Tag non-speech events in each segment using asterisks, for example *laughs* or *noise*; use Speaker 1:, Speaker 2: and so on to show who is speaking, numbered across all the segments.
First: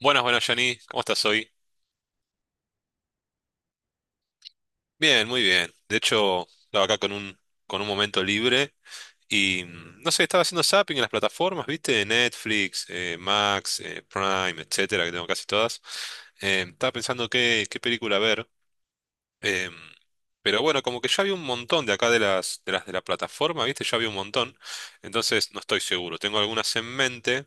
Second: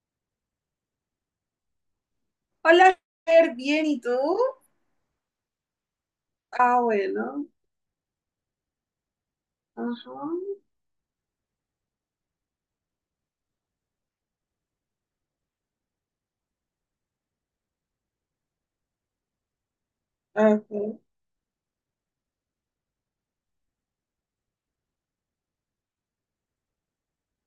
Speaker 1: Buenas, buenas, Jani. ¿Cómo estás hoy?
Speaker 2: Hola, Fer, bien, ¿y tú?
Speaker 1: Bien, muy bien. De hecho,
Speaker 2: Ah,
Speaker 1: estaba acá
Speaker 2: bueno.
Speaker 1: con un momento libre y no
Speaker 2: Ajá.
Speaker 1: sé, estaba haciendo zapping en las plataformas, ¿viste? Netflix, Max, Prime, etcétera, que tengo casi todas. Estaba pensando qué película ver. em, pero bueno,
Speaker 2: Ok.
Speaker 1: como que ya había un montón de acá de la plataforma, ¿viste? Ya había un montón. Entonces, no estoy seguro. Tengo algunas en mente.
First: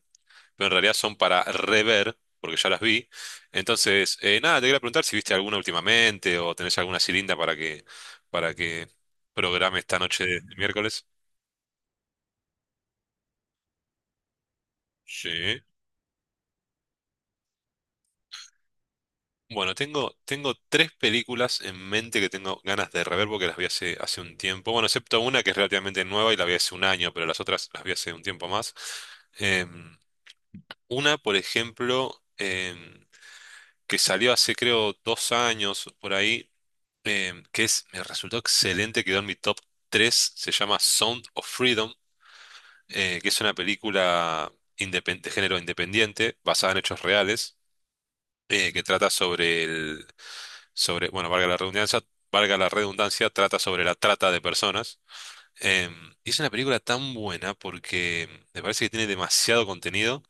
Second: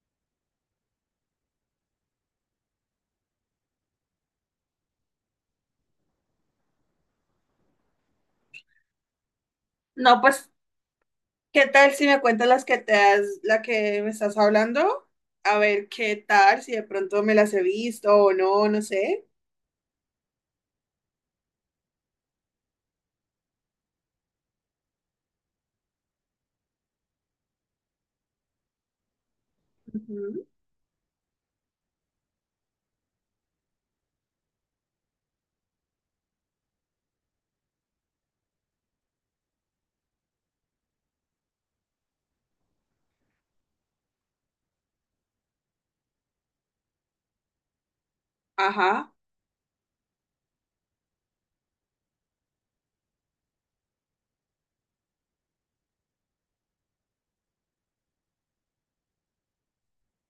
Speaker 1: Pero en realidad son para rever, porque ya las vi. Entonces, nada, te quería preguntar si viste alguna últimamente o tenés alguna cilinda para que, para que programe esta
Speaker 2: No,
Speaker 1: noche de
Speaker 2: pues,
Speaker 1: miércoles.
Speaker 2: ¿qué tal si me cuentas las que te has, la que me estás hablando? A
Speaker 1: Sí.
Speaker 2: ver qué tal, si de pronto me las he visto o no, no sé.
Speaker 1: Bueno, tengo tres películas en mente que tengo ganas de rever porque las vi hace un tiempo. Bueno, excepto una que es relativamente nueva y la vi hace un año, pero las otras las vi hace un tiempo más. Em,
Speaker 2: Ujú.
Speaker 1: una, por ejemplo, que salió hace creo 2 años por ahí, que es, me resultó excelente, quedó en mi top tres. Se llama Sound of Freedom, que es una película de género independiente, basada en hechos reales, que trata
Speaker 2: Ajá.
Speaker 1: bueno, valga la redundancia, trata sobre la trata de personas. Y es una película tan buena porque me parece que tiene demasiado contenido.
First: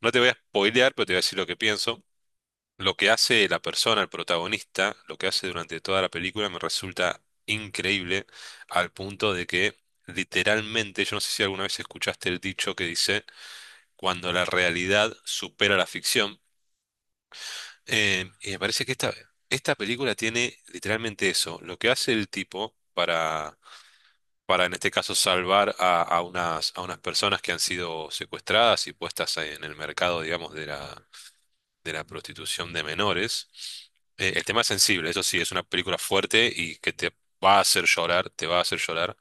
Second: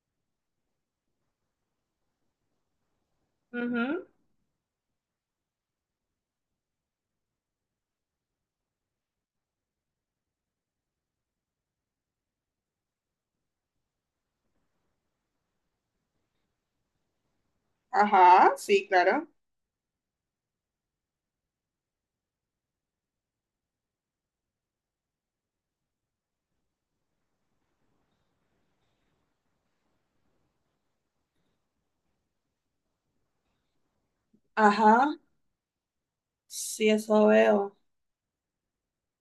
Speaker 1: No te voy a spoilear, pero te voy a decir lo que pienso. Lo que hace la persona,
Speaker 2: Ujú.
Speaker 1: el protagonista, lo que hace durante toda la película me resulta increíble al punto de que literalmente, yo no sé si alguna vez escuchaste el dicho que dice, cuando la realidad supera la ficción, y
Speaker 2: Ajá,
Speaker 1: me parece
Speaker 2: sí,
Speaker 1: que esta,
Speaker 2: claro.
Speaker 1: esta película tiene literalmente eso, lo que hace el tipo para en este caso salvar a unas personas que han sido secuestradas y puestas en el mercado, digamos, de la prostitución de menores. El tema es
Speaker 2: Ajá,
Speaker 1: sensible, eso sí, es una película fuerte y
Speaker 2: sí,
Speaker 1: que te
Speaker 2: eso
Speaker 1: va a
Speaker 2: veo.
Speaker 1: hacer llorar, te va a hacer llorar.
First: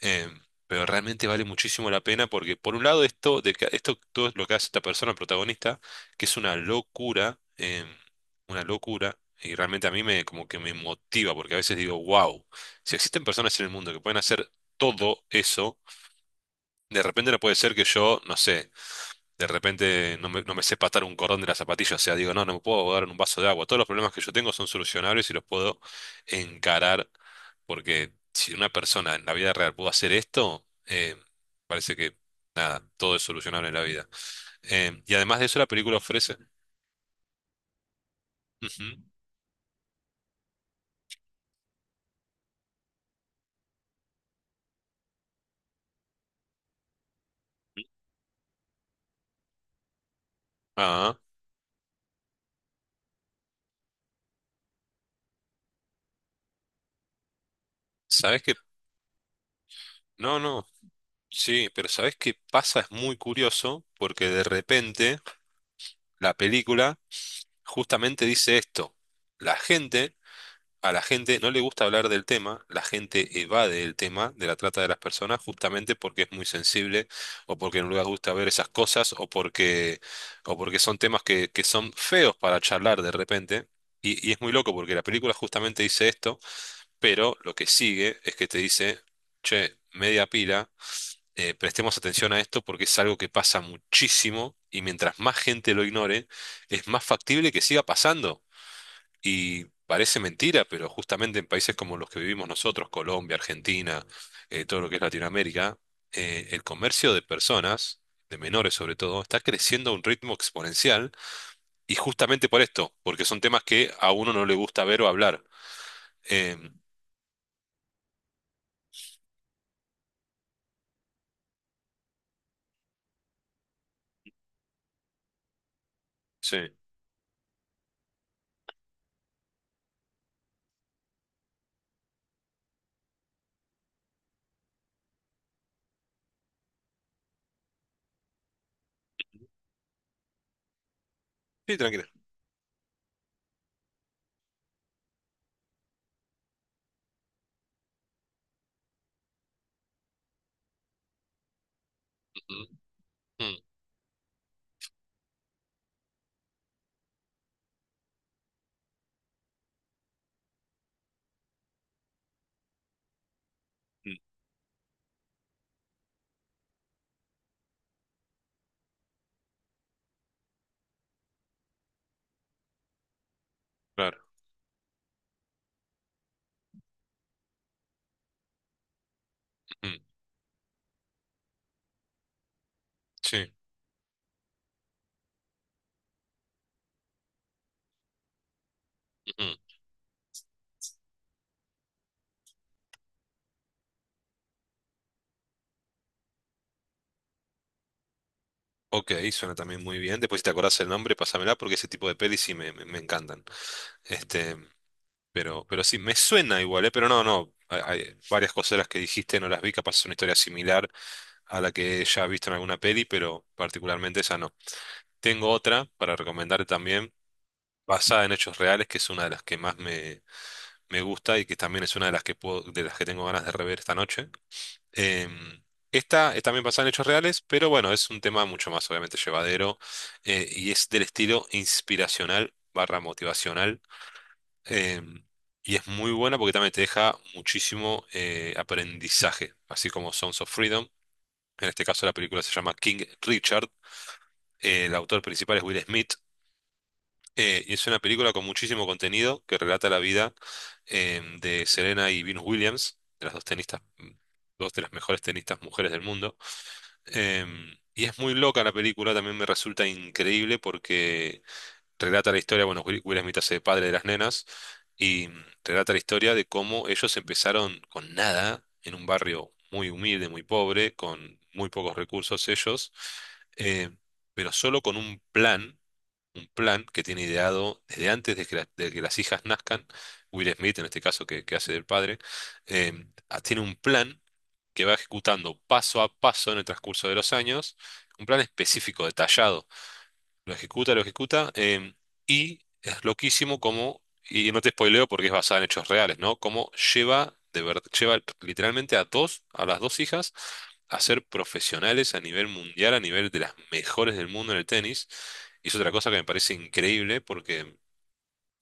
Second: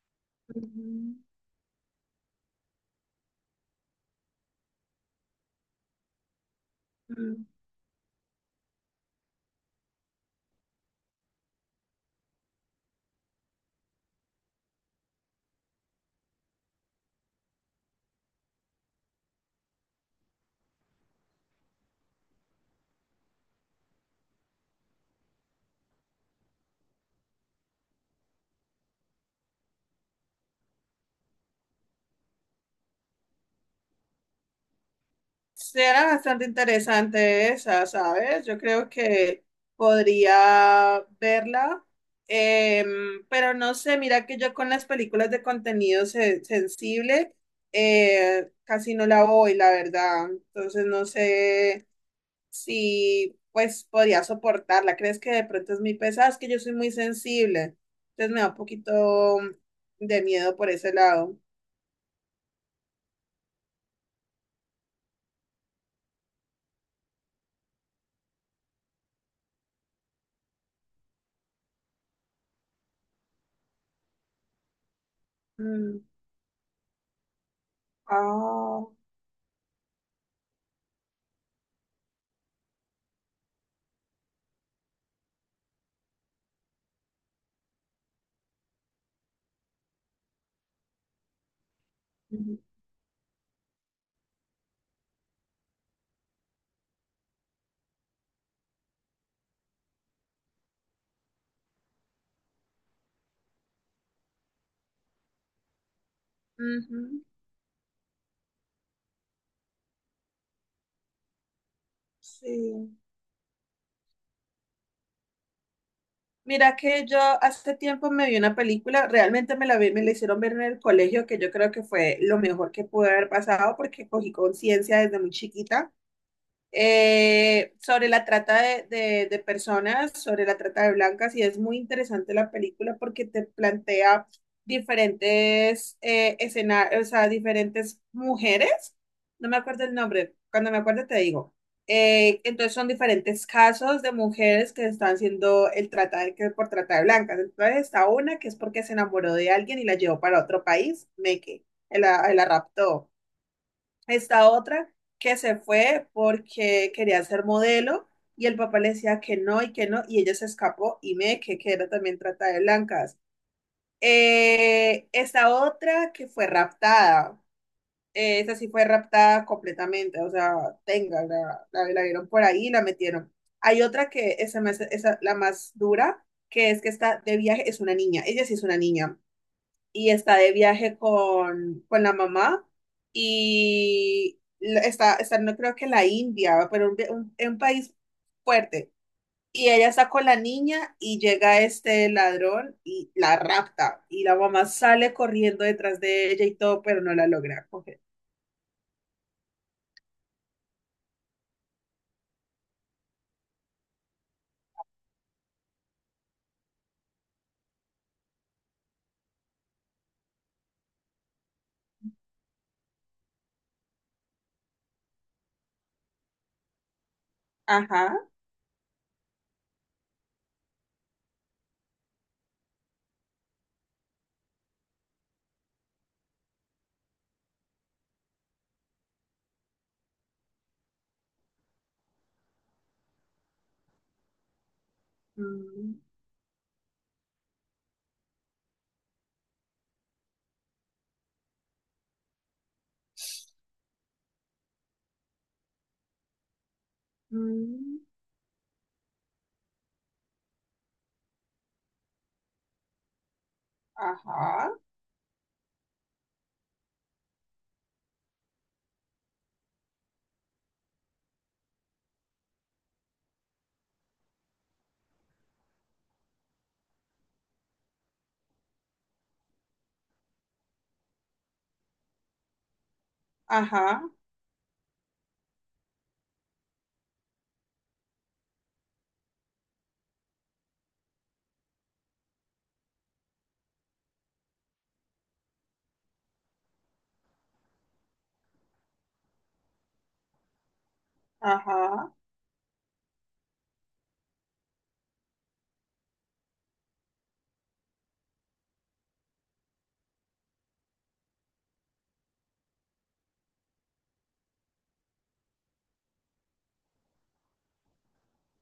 Speaker 1: eh, pero realmente vale muchísimo la pena porque, por un lado, esto todo lo que hace esta persona protagonista, que es
Speaker 2: Ujú.
Speaker 1: una locura, y realmente a mí me, como que me motiva, porque a veces digo, wow, si existen personas en el mundo que pueden hacer todo eso, de repente no puede ser que yo, no sé, de repente no me sé patar un cordón de la zapatilla, o sea, digo, no, no me puedo ahogar en un vaso de agua. Todos los problemas que yo tengo son solucionables y los puedo encarar, porque si una persona en la vida real pudo hacer esto, parece que nada, todo es solucionable en la vida. Y además de eso, la película
Speaker 2: Será
Speaker 1: ofrece.
Speaker 2: bastante interesante esa, ¿sabes? Yo
Speaker 1: Ujú.
Speaker 2: creo que podría verla, pero no sé, mira que yo con las películas de contenido sensible casi no la voy, la verdad. Entonces no
Speaker 1: Ah,
Speaker 2: sé si pues podría soportarla. ¿Crees que de pronto es muy pesada? Es que yo soy muy sensible, entonces me
Speaker 1: ¿sabes
Speaker 2: da
Speaker 1: qué?
Speaker 2: un poquito de
Speaker 1: No,
Speaker 2: miedo
Speaker 1: no,
Speaker 2: por ese lado.
Speaker 1: sí, pero ¿sabes qué pasa? Es muy curioso, porque de repente la película justamente dice esto. La gente A la gente no le gusta hablar del tema, la gente evade el tema de la trata de las personas justamente
Speaker 2: Mm.
Speaker 1: porque es muy sensible o porque no les gusta ver esas
Speaker 2: Ah,
Speaker 1: cosas o porque, son temas que son feos para charlar de repente. Y es muy loco porque la película justamente dice esto, pero lo que sigue es que te dice, che, media pila, prestemos atención a
Speaker 2: ujú,
Speaker 1: esto porque es algo que pasa muchísimo y mientras más gente lo ignore, es más factible que siga pasando. Y parece mentira, pero justamente en países como los que vivimos nosotros, Colombia, Argentina, todo lo que es Latinoamérica, el comercio de
Speaker 2: ujú,
Speaker 1: personas, de menores sobre todo, está creciendo a un ritmo exponencial y justamente por esto,
Speaker 2: sí.
Speaker 1: porque son temas que a uno no le gusta ver o hablar.
Speaker 2: Mira
Speaker 1: Em,
Speaker 2: que yo hace tiempo me vi una película, realmente me la vi, me la hicieron ver en el colegio, que yo creo que fue lo mejor que pude haber pasado porque cogí conciencia desde muy chiquita,
Speaker 1: sí,
Speaker 2: sobre la trata personas, sobre la trata de blancas, y es muy interesante la película porque te plantea diferentes escenarios, o sea, diferentes mujeres, no me acuerdo el nombre, cuando me acuerdo te digo.
Speaker 1: sí, tranquila.
Speaker 2: Entonces son diferentes casos de mujeres que están siendo el trata de, que por trata de blancas. Entonces está una que es porque se enamoró de alguien y la llevó para otro país, Meque, la
Speaker 1: Ujú,
Speaker 2: raptó.
Speaker 1: ujú,
Speaker 2: Esta otra que se fue porque quería ser modelo y el papá le decía que no y ella se escapó y me que era también trata de blancas.
Speaker 1: ujú.
Speaker 2: Esta otra que fue raptada, esa sí fue raptada completamente, o sea, tenga, la vieron por ahí y la metieron. Hay otra
Speaker 1: Claro.
Speaker 2: que esa, esa la más dura, que es que está de viaje, es una niña, ella sí es una niña
Speaker 1: Ujú.
Speaker 2: y está de viaje con la mamá
Speaker 1: Sí.
Speaker 2: y está, no creo que la India, pero un país fuerte.
Speaker 1: Ujú.
Speaker 2: Y ella está con la niña y llega este ladrón y la rapta. Y la mamá sale corriendo detrás de ella y todo, pero no la logra coger.
Speaker 1: Ok, suena también muy bien. Después, si te acordás el nombre, pásamela porque ese tipo de pelis sí me encantan. Este. Pero sí, me suena igual, ¿eh? Pero no, no. Hay varias cosas de las que dijiste, no las vi, capaz es una historia similar a la que ya he visto en alguna peli, pero particularmente esa no. Tengo otra para recomendarte también,
Speaker 2: Ajá.
Speaker 1: basada en hechos reales, que es una de las que más me gusta y que también es una de las que de las que tengo ganas de rever esta noche. Em, Esta es también basada en hechos reales, pero bueno, es un tema mucho más obviamente llevadero y es del estilo inspiracional barra motivacional em, y es
Speaker 2: Mm,
Speaker 1: muy buena porque también te deja muchísimo aprendizaje, así como Sons of Freedom. En este caso la película se llama King Richard. El autor principal es Will Smith. Y es una
Speaker 2: mm,
Speaker 1: película con muchísimo contenido que relata la vida de Serena y Venus Williams, de las dos tenistas, dos
Speaker 2: ajá.
Speaker 1: de las mejores tenistas mujeres del mundo. Y es muy loca la película, también me resulta increíble porque relata la historia, bueno, Will Smith hace de padre de las nenas, y relata la historia de cómo ellos empezaron con nada, en un barrio muy humilde, muy pobre, con muy pocos recursos ellos, eh,
Speaker 2: Ajá.
Speaker 1: pero solo con un plan que tiene ideado desde antes de que las hijas nazcan, Will Smith, en este caso que hace del padre, eh, tiene un plan que va ejecutando paso a paso en el transcurso de los años, un plan específico, detallado lo ejecuta, lo ejecuta.
Speaker 2: Ajá.
Speaker 1: Y es loquísimo como, y no te spoileo porque es basada en hechos reales, ¿no? Cómo lleva, de verdad, lleva literalmente a las dos hijas, a ser profesionales a nivel mundial, a nivel de las mejores del mundo en el tenis. Y es otra cosa que me parece increíble porque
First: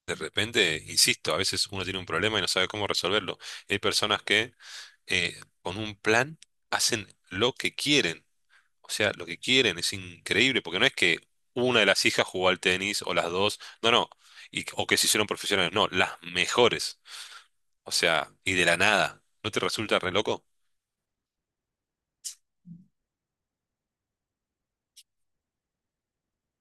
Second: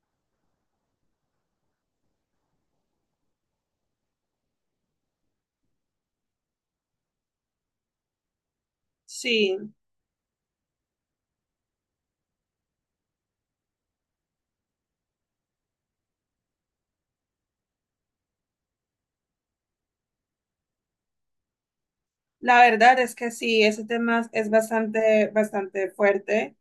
Speaker 1: de repente, insisto, a veces uno tiene un problema y no sabe cómo resolverlo. Hay personas que con un plan hacen lo que quieren. O sea, lo que
Speaker 2: Sí.
Speaker 1: quieren es increíble, porque no es que una de las hijas jugó al tenis o las dos, no, no, o que se hicieron profesionales, no, las mejores. O sea, y de la nada. ¿No te resulta re loco?
Speaker 2: La verdad es que sí, ese tema es bastante, bastante fuerte.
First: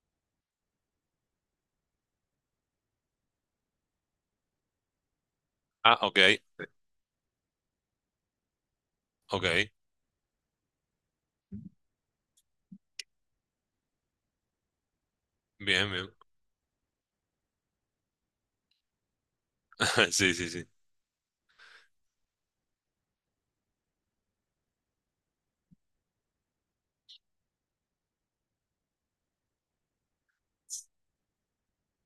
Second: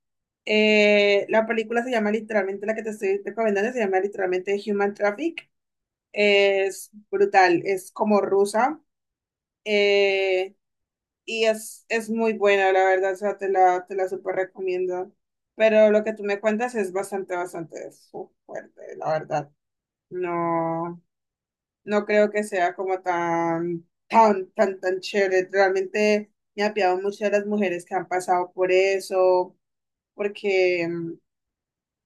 Speaker 2: La película se llama literalmente, la que te estoy recomendando, se llama literalmente Human Traffic.
Speaker 1: Ah, ok,
Speaker 2: Es brutal, es como rusa,
Speaker 1: ok,
Speaker 2: eh, y es muy buena, la verdad, o sea, te la súper recomiendo. Pero
Speaker 1: bien,
Speaker 2: lo
Speaker 1: bien.
Speaker 2: que tú me cuentas es bastante, fuerte, la verdad.
Speaker 1: *laughs* Sí, sí, sí.
Speaker 2: No no, creo que sea como tan, tan, tan, tan chévere. Realmente me apiado mucho de las mujeres que han pasado por eso, porque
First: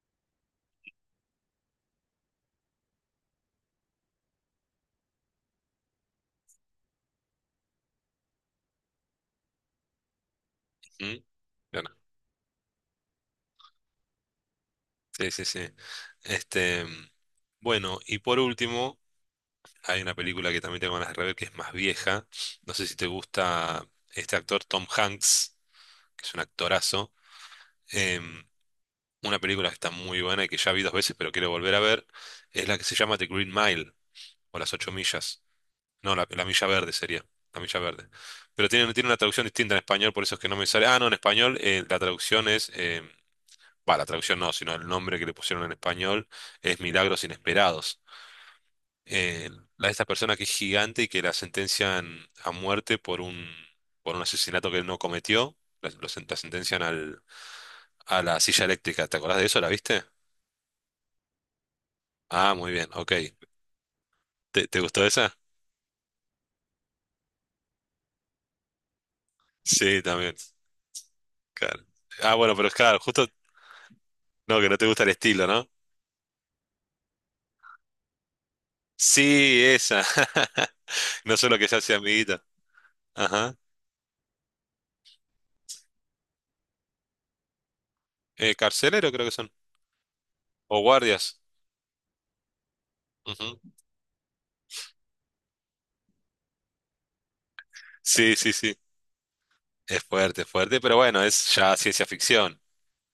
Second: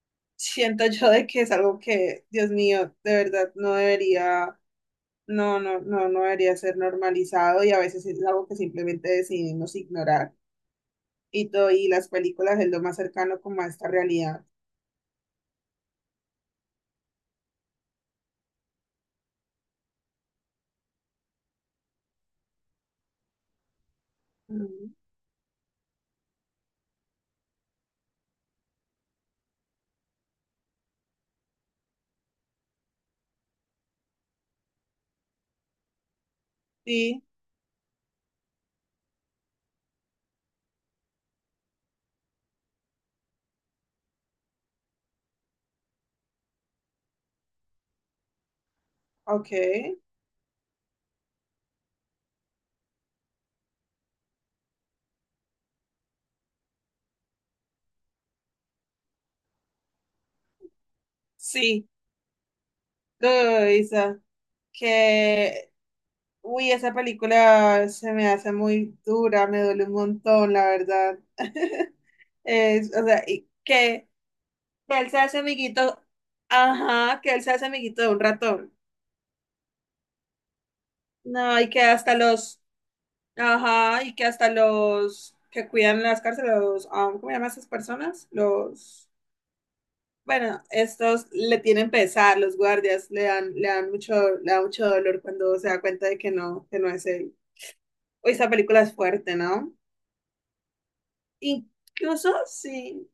Speaker 2: *laughs* siento yo de que es algo que, Dios mío, de verdad no debería, no, no, no, no debería ser normalizado y a veces es algo que simplemente decidimos ignorar.
Speaker 1: Mm,
Speaker 2: Y todo,
Speaker 1: bueno.
Speaker 2: y las películas es lo más cercano como a esta realidad.
Speaker 1: Sí, sí, sí. Este, bueno, y por último, hay una película que también tengo ganas de rever que es más vieja. No sé si te gusta este actor Tom
Speaker 2: Mm.
Speaker 1: Hanks, que es un actorazo. em, una película que está muy buena y que ya vi 2 veces, pero quiero volver a ver, es la que se llama The Green Mile, o Las Ocho Millas. No, la Milla Verde
Speaker 2: Sí,
Speaker 1: sería, la Milla Verde. Pero tiene una traducción distinta en español, por eso es que no me sale. Ah, no, en español la traducción es, bah, la traducción no, sino el nombre que le pusieron en español es Milagros Inesperados. Eh,
Speaker 2: ok.
Speaker 1: la de esta persona que es gigante y que la sentencian a muerte por un asesinato que él no cometió. La sentencian a la silla eléctrica. ¿Te acordás de eso? ¿La viste?
Speaker 2: Sí,
Speaker 1: Ah, muy bien, ok.
Speaker 2: lo Isa,
Speaker 1: ¿Te gustó esa?
Speaker 2: que... Uy, esa película se me hace muy dura, me duele un
Speaker 1: Sí, también.
Speaker 2: montón, la verdad.
Speaker 1: Claro.
Speaker 2: *laughs*
Speaker 1: Ah, bueno, pero es
Speaker 2: Es,
Speaker 1: claro,
Speaker 2: o sea,
Speaker 1: justo
Speaker 2: y
Speaker 1: no, que no te
Speaker 2: que
Speaker 1: gusta el
Speaker 2: él se hace
Speaker 1: estilo, ¿no?
Speaker 2: amiguito, ajá, que él se hace amiguito de un ratón.
Speaker 1: Sí, esa. *laughs* No solo
Speaker 2: No,
Speaker 1: que
Speaker 2: y
Speaker 1: se
Speaker 2: que
Speaker 1: hace
Speaker 2: hasta
Speaker 1: amiguita.
Speaker 2: los,
Speaker 1: Ajá.
Speaker 2: ajá, y que hasta los que cuidan las cárceles, los, ah, ¿cómo llaman esas personas? Los,
Speaker 1: Carcelero creo que son.
Speaker 2: bueno,
Speaker 1: O guardias.
Speaker 2: estos le tienen pesar, los guardias
Speaker 1: Ujú.
Speaker 2: le dan mucho, le da mucho dolor cuando se da cuenta de que no es él. Uy,
Speaker 1: Sí,
Speaker 2: esa
Speaker 1: sí, sí.
Speaker 2: película es fuerte, ¿no?
Speaker 1: Es fuerte, pero bueno, es ya ciencia
Speaker 2: Incluso
Speaker 1: ficción.
Speaker 2: sí,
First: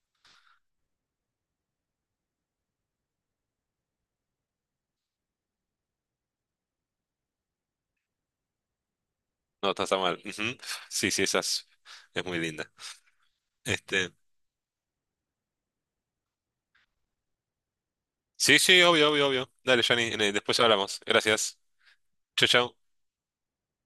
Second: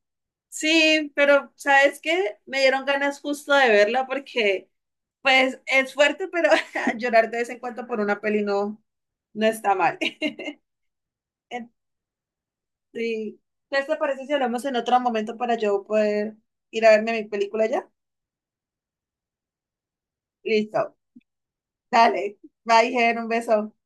Speaker 2: sí, pero ¿sabes qué? Me dieron ganas justo de verla porque, pues, es fuerte, pero *laughs* llorar de vez en cuando por una peli no, no
Speaker 1: No, no
Speaker 2: está
Speaker 1: está
Speaker 2: mal.
Speaker 1: tan mal. Ujú.
Speaker 2: *laughs*
Speaker 1: Sí, sí, esa es,
Speaker 2: En...
Speaker 1: es muy linda.
Speaker 2: Sí. Entonces, ¿te
Speaker 1: Este.
Speaker 2: parece si hablamos en otro momento para yo poder ir a verme mi película ya?
Speaker 1: Sí, sí, obvio, obvio, obvio. Dale, Johnny, después
Speaker 2: Listo.
Speaker 1: hablamos. Gracias.
Speaker 2: Dale.
Speaker 1: Chau, chau.
Speaker 2: Bye, Ger, un beso.